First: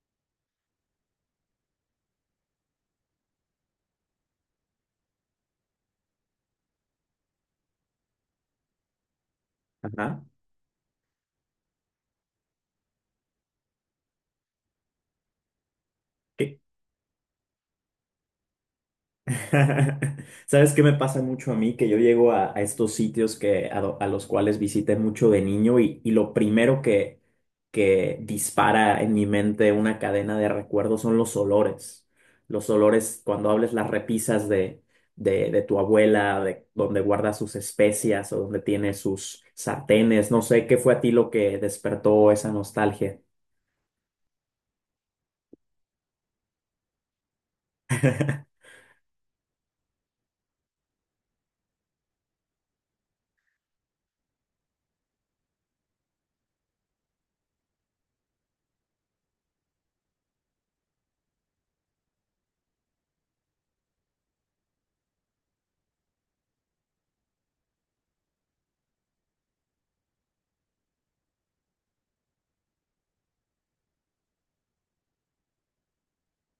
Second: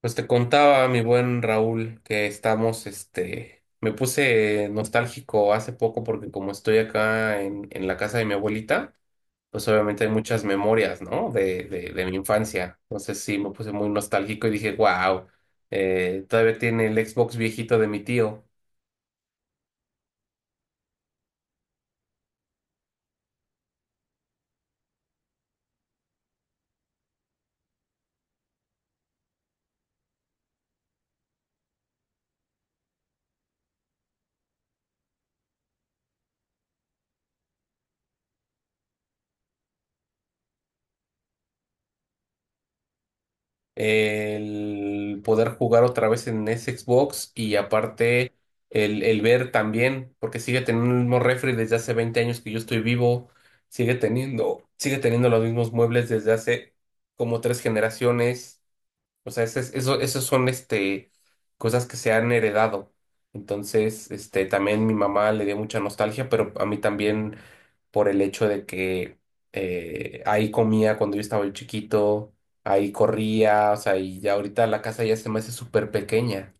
Pues te contaba, mi buen Raúl, que estamos, me puse nostálgico hace poco porque como estoy acá en la casa de mi abuelita, pues obviamente hay Ajá. muchas memorias, ¿no? De mi infancia. Entonces sí, me puse muy nostálgico y dije, wow, todavía ¿Qué? tiene el Xbox viejito de mi tío. ¿Sabes qué me pasa mucho a mí? Que yo llego a estos sitios que, a los cuales visité mucho de niño y lo primero que dispara en mi mente una cadena de recuerdos son los olores. Los olores, cuando hables las repisas de tu abuela, de donde guarda sus especias o donde tiene sus sartenes, no sé, ¿qué fue a ti lo que despertó esa nostalgia? El poder jugar otra vez en ese Xbox y aparte el ver también, porque sigue teniendo el mismo refri desde hace 20 años que yo estoy vivo, sigue teniendo los mismos muebles desde hace como tres generaciones. O sea, esos son cosas que se han heredado. Entonces, también mi mamá le dio mucha nostalgia, pero a mí también por el hecho de que ahí comía cuando yo estaba chiquito, ahí corría, o sea, y ya ahorita la casa ya se me hace súper pequeña.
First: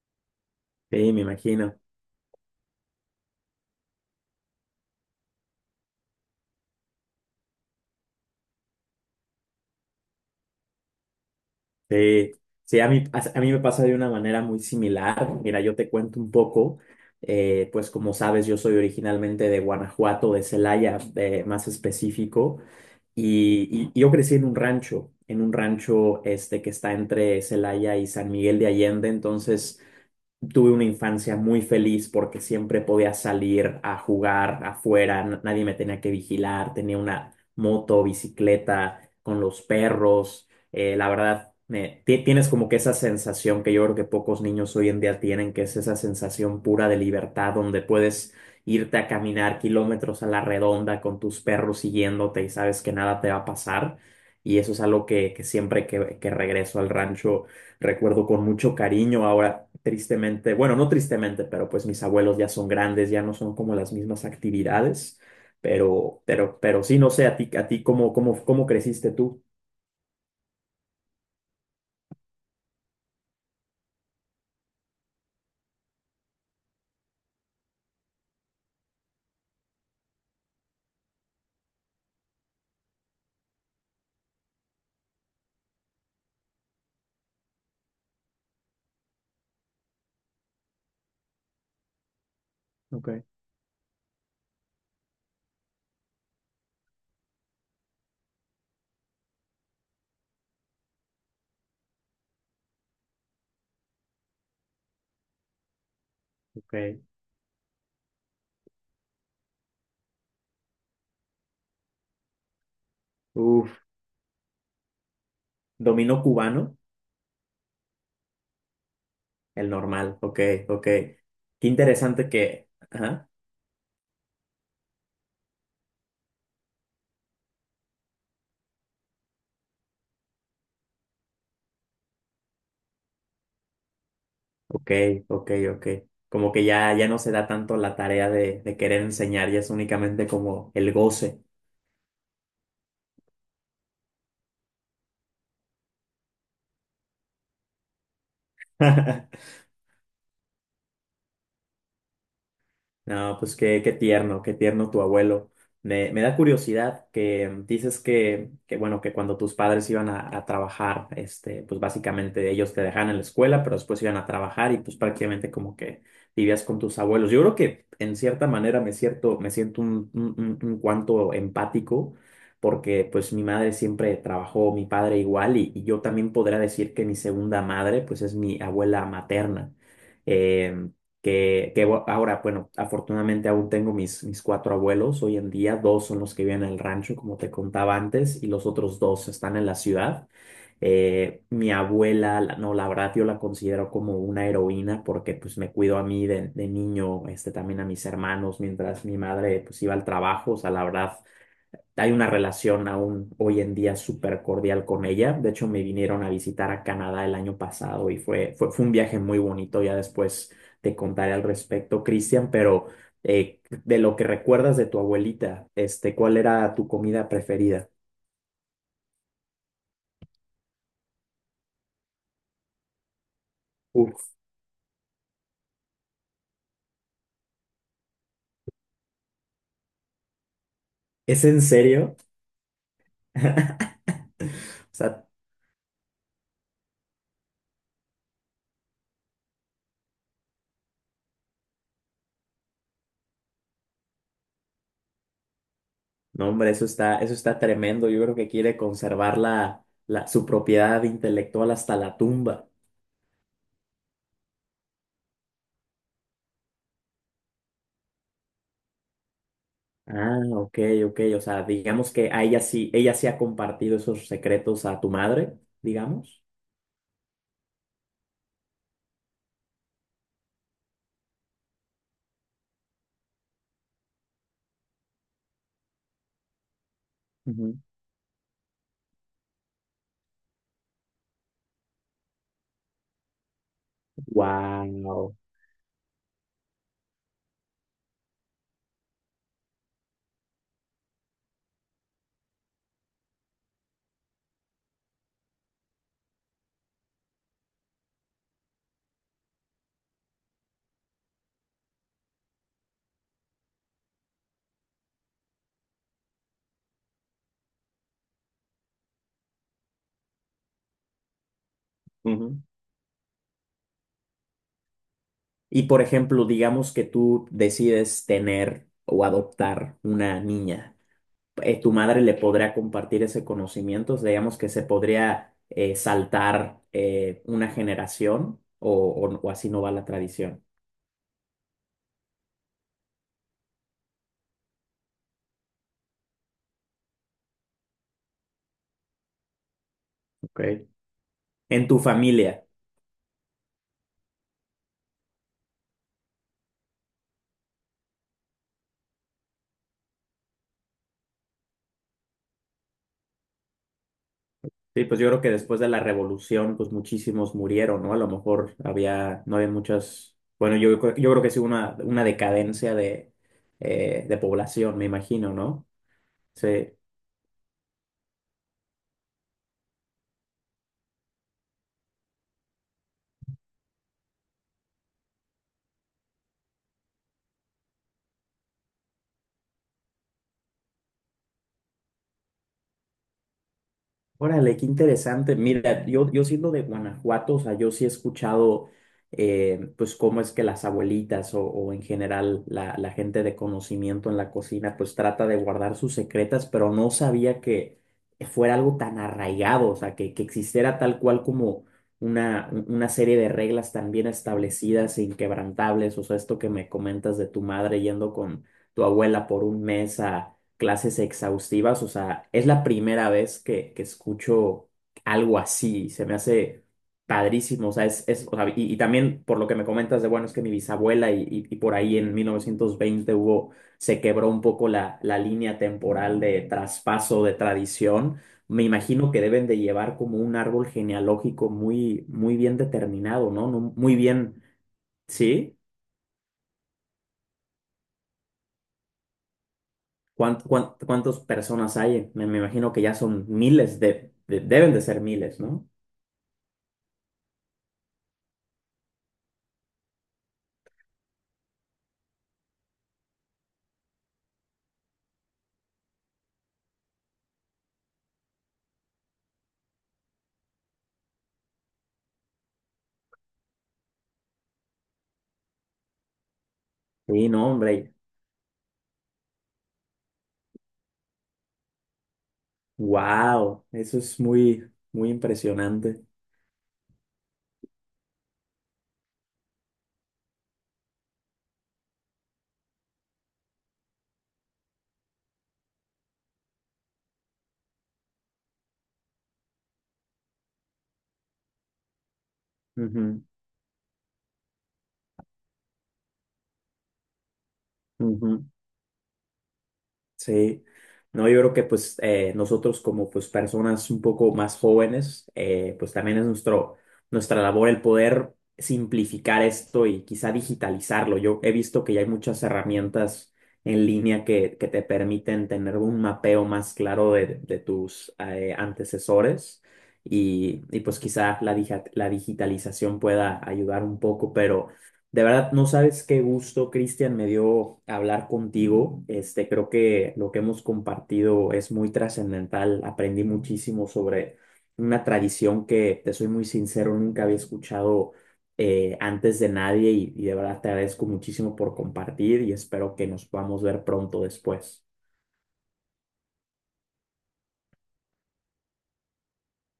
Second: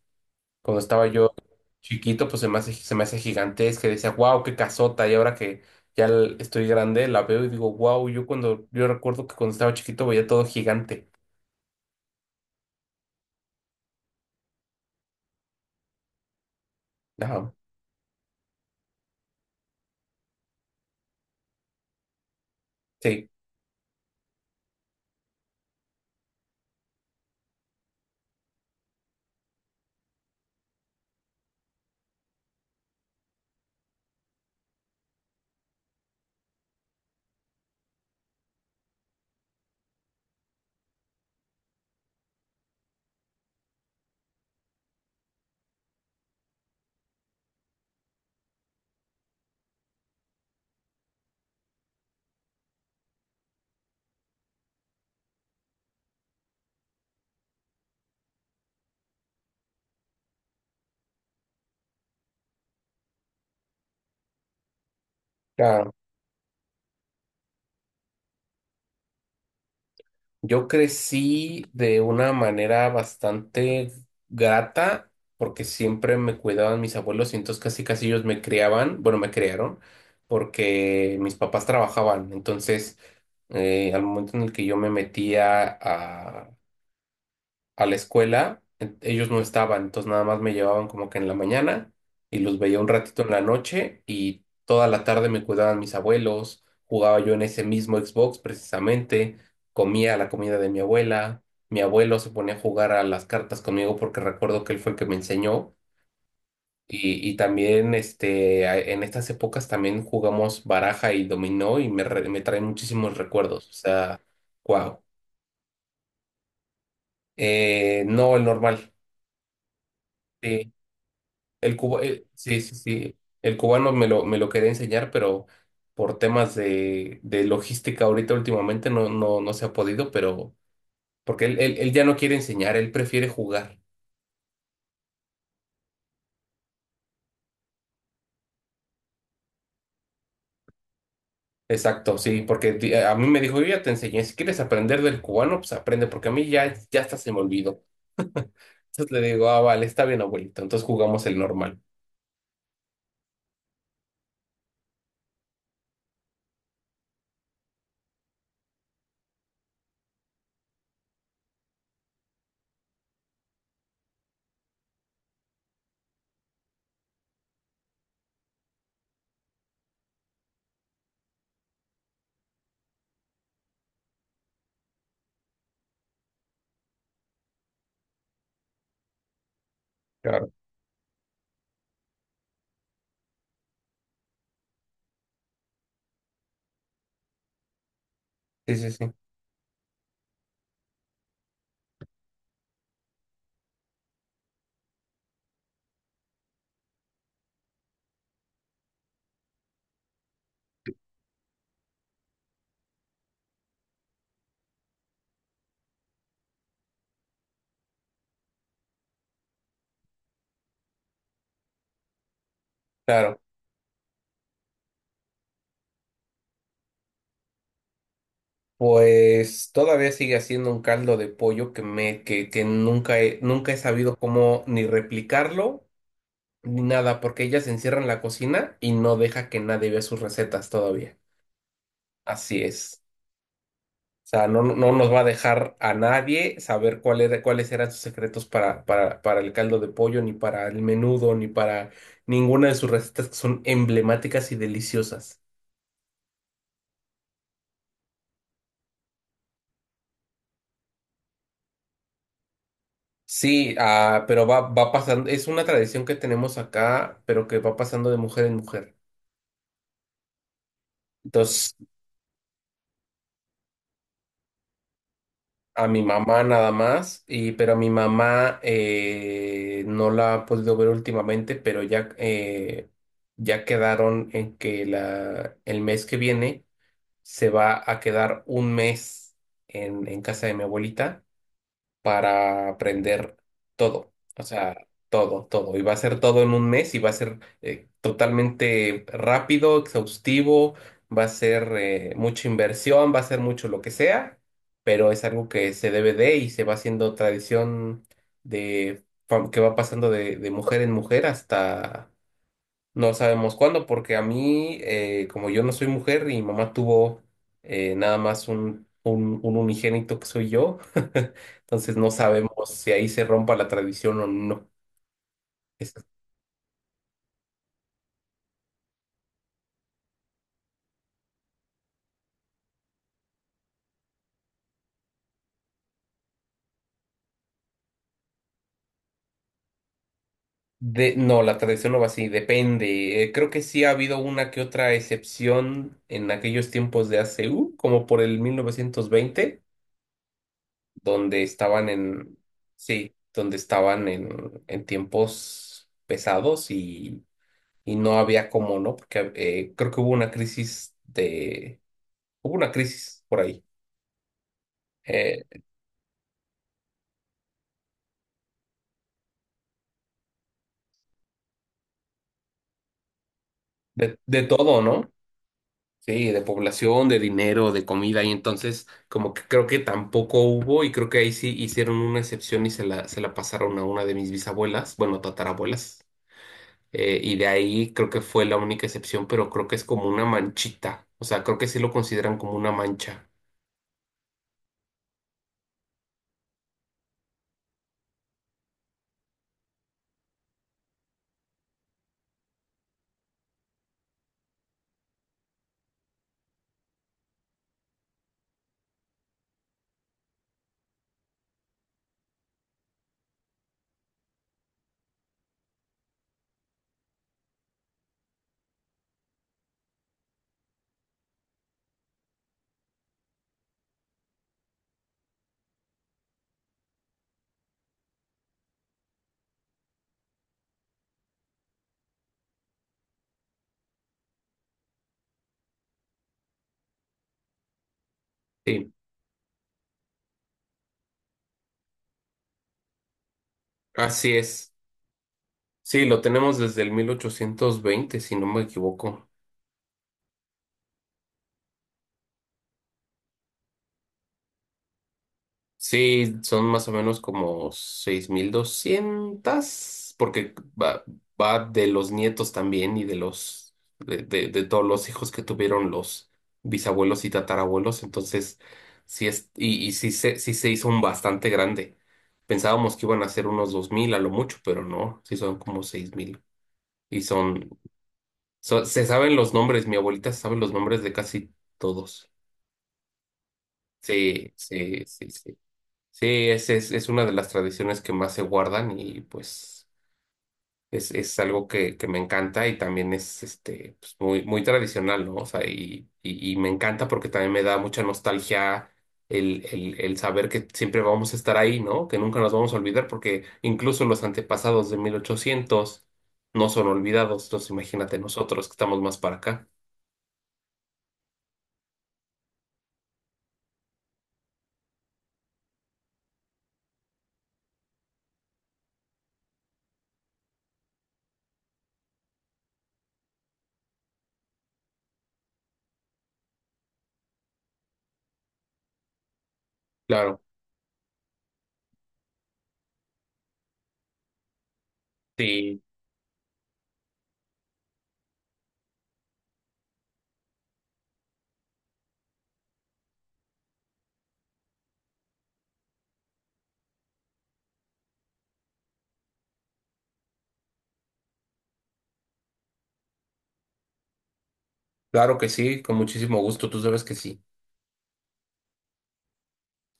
Cuando estaba Sí, me yo imagino. chiquito, pues se me hace gigantesca, y decía, wow, qué casota, y ahora que estoy grande, la veo y digo, wow, yo recuerdo que cuando estaba chiquito veía todo gigante. Sí, sí, a mí me pasa de una manera muy similar. Mira, yo te cuento un poco, Ajá, pues como sabes, yo soy originalmente de Guanajuato, de Celaya, más específico, sí. y yo crecí en un rancho este que está entre Celaya y San Miguel de Allende, entonces... Tuve una infancia muy feliz porque siempre podía salir a jugar afuera, nadie me tenía que vigilar, tenía una moto, bicicleta, con los perros. Eh, la verdad, tienes como que esa sensación que yo creo que pocos niños hoy en día tienen, que es esa sensación pura de libertad donde puedes irte a caminar kilómetros a la redonda con tus perros siguiéndote y sabes que nada te va a pasar. Y eso es algo que siempre que regreso al rancho recuerdo con mucho cariño. Ahora, tristemente, bueno, no tristemente, pero pues mis abuelos ya son grandes, ya no son como las mismas actividades, Claro. Pero sí, no sé, a ti, ¿cómo, cómo, cómo creciste tú? Yo crecí de una manera bastante grata porque siempre me cuidaban mis abuelos y entonces casi casi ellos me criaban, bueno, me criaron porque mis papás trabajaban. Entonces, al momento en el que yo me metía a la escuela, ellos no estaban, entonces nada más me llevaban como que en la mañana y los veía un Ok, ratito en la noche y toda la tarde me cuidaban mis abuelos, jugaba yo en ese mismo Xbox precisamente, comía la comida de mi abuela, mi abuelo se ponía a jugar a las cartas conmigo porque recuerdo que él fue el que me enseñó. ok. Y también en estas épocas también jugamos baraja y dominó y me traen muchísimos recuerdos. O Uf, sea, wow. dominó cubano, No, el normal. el normal, ok, Sí. ok. Qué interesante Sí, que, sí, sí. ajá, El cubano me lo quería enseñar, pero por temas de logística ahorita últimamente no se ha podido, pero porque él ya no quiere enseñar, él prefiere jugar. ok, ok, ok. Como que ya, ya no se da tanto la tarea de querer enseñar, ya es únicamente como el goce. Exacto, sí, porque a mí me dijo, yo ya te enseñé, si quieres aprender del cubano, pues aprende, porque a mí ya hasta se me olvidó. Entonces le digo, ah, vale, está bien, abuelito. Entonces jugamos el normal. No, pues qué, qué tierno tu abuelo. Me da curiosidad que dices que, bueno, que cuando tus padres iban a trabajar, este, pues básicamente ellos te dejaban en la escuela, pero después iban a trabajar y pues prácticamente como que vivías con tus abuelos. Yo creo que en cierta manera me siento un cuanto empático porque pues mi madre siempre trabajó, mi padre igual y yo también podría decir que mi segunda madre pues es mi abuela materna. Claro. Em, que, ahora, bueno, afortunadamente aún tengo mis cuatro abuelos hoy en día, dos son los que viven en el rancho, como te contaba antes, y los Sí, sí, otros sí. dos están en la ciudad. Mi abuela, no, la verdad yo la considero como una heroína porque pues me cuidó a mí de niño, este, también a mis hermanos, mientras mi madre pues iba al trabajo, o sea, la verdad. Hay una relación aún hoy en día súper cordial con ella. De hecho, me vinieron a visitar a Canadá el año pasado y fue un viaje muy bonito. Ya después te contaré al respecto, Cristian, pero Claro. De lo que recuerdas de tu abuelita, este, ¿cuál era tu comida preferida? Pues todavía sigue siendo un caldo de pollo que nunca he sabido Uf, cómo ni replicarlo ni nada, porque ella se encierra en la cocina y no deja que nadie vea sus recetas todavía. ¿es en serio? Así es. O sea, no, no O nos va a sea, dejar a nadie saber cuáles eran sus secretos para el caldo de pollo, ni para el menudo, ni para ninguna de sus recetas que son emblemáticas y deliciosas. no, hombre, eso está tremendo. Yo creo que quiere conservar su propiedad intelectual hasta la tumba. Sí, ah, pero va pasando, es una tradición que tenemos acá, pero que va pasando de mujer en mujer. Ah, ok, ok. O sea, Entonces, digamos que a ella sí ha compartido esos secretos a tu madre, a mi digamos. mamá nada más, y pero a mi mamá no la ha podido ver últimamente, pero ya, ya quedaron en que el mes que viene se va a quedar un mes en casa de mi abuelita, para aprender todo, o sea, Wow. todo, todo. Y va a ser todo en un mes y va a ser totalmente rápido, exhaustivo, va a ser mucha inversión, va a ser mucho lo que sea, pero es algo que se debe de y se va haciendo tradición que va pasando de mujer en mujer hasta no sabemos cuándo, porque a mí, como yo no soy mujer y mi mamá tuvo nada más un unigénito que soy yo, entonces no sabemos si ahí se rompa la tradición o no. Y Es- por ejemplo, digamos que tú decides tener o adoptar una niña. Eh, tu madre le podrá compartir ese conocimiento. O sea, digamos que se podría saltar una generación o así no va la tradición. De, no, la tradición no va así, depende. Creo que sí ha habido una que otra excepción en aquellos tiempos de A.C. u como por el 1920 Ok. donde En estaban tu en, familia. sí, donde estaban en tiempos pesados y no había cómo, ¿no? Porque creo que hubo una crisis hubo una crisis por ahí, Sí, pues yo creo eh, que después de la revolución, pues muchísimos murieron, ¿no? A lo mejor había, no había muchas, bueno, yo creo que sí una decadencia de de todo, población, me ¿no? imagino, ¿no? Sí, de Sí. población, de dinero, de comida, y entonces como que creo que tampoco hubo, y creo que ahí sí hicieron una excepción y se la pasaron a una de mis bisabuelas, bueno, tatarabuelas, y de ahí creo que fue la única excepción, pero creo que es como una manchita, o sea, creo que sí lo consideran como una mancha. Órale, qué interesante. Mira, yo siendo de Guanajuato, o sea, yo sí he escuchado, pues, cómo es que las abuelitas o en general la gente de conocimiento en la cocina, pues, trata de guardar sus secretas, pero no sabía que fuera algo tan arraigado, o sea, que existiera tal cual como una serie de reglas tan bien establecidas e inquebrantables. O sea, esto que me comentas de tu madre yendo con tu abuela por un mes clases exhaustivas. O sea, es la primera vez que escucho algo así. Se me hace padrísimo. O sea, o sea, y también por lo que me comentas de, bueno, es que mi bisabuela y por ahí en 1920 hubo, se quebró un poco la línea temporal de traspaso de tradición. Me Sí, imagino que deben de llevar como un árbol genealógico muy, muy bien determinado, ¿no? No, muy así bien, es. ¿sí? Sí, lo tenemos desde el 1820 si no me equivoco. ¿Cuántas personas hay? Me imagino que ya son miles deben de ser miles, ¿no? Sí, son más o menos como 6.200, porque va, va de los nietos también y de los de todos los hijos que tuvieron los bisabuelos y tatarabuelos. Entonces, sí es, y sí se hizo un bastante grande. Pensábamos que iban a ser unos 2.000 a lo mucho, pero no, sí son como 6.000. Y Sí, no, son, hombre. Se saben los nombres, mi abuelita sabe los nombres de casi todos. Wow, eso es Sí, muy, sí, sí, muy sí. impresionante. Sí, es una de las tradiciones que más se guardan y pues es algo que me encanta y también es pues, muy, muy tradicional, ¿no? O sea, y me encanta porque también me da mucha nostalgia el saber que siempre vamos a estar ahí, ¿no? Que nunca nos vamos a olvidar Ujú, porque incluso los antepasados de 1800 no son olvidados, entonces imagínate ujú. nosotros que estamos más para acá. Sí, no, yo creo que pues nosotros como pues personas un poco más jóvenes, pues también es nuestro, nuestra labor el poder simplificar esto y quizá digitalizarlo. Yo he visto que ya hay muchas herramientas en línea que te permiten tener un mapeo más claro de tus antecesores Claro, y pues quizá la digitalización pueda ayudar un poco, pero... De verdad, sí, no sabes qué gusto, Cristian, me dio hablar contigo. Este, creo que lo que hemos compartido es muy trascendental. Aprendí muchísimo sobre una tradición que, te soy muy sincero, nunca había escuchado antes de nadie y de verdad te agradezco muchísimo por compartir y espero que nos podamos ver pronto después. claro que sí, con muchísimo gusto, tú sabes que sí.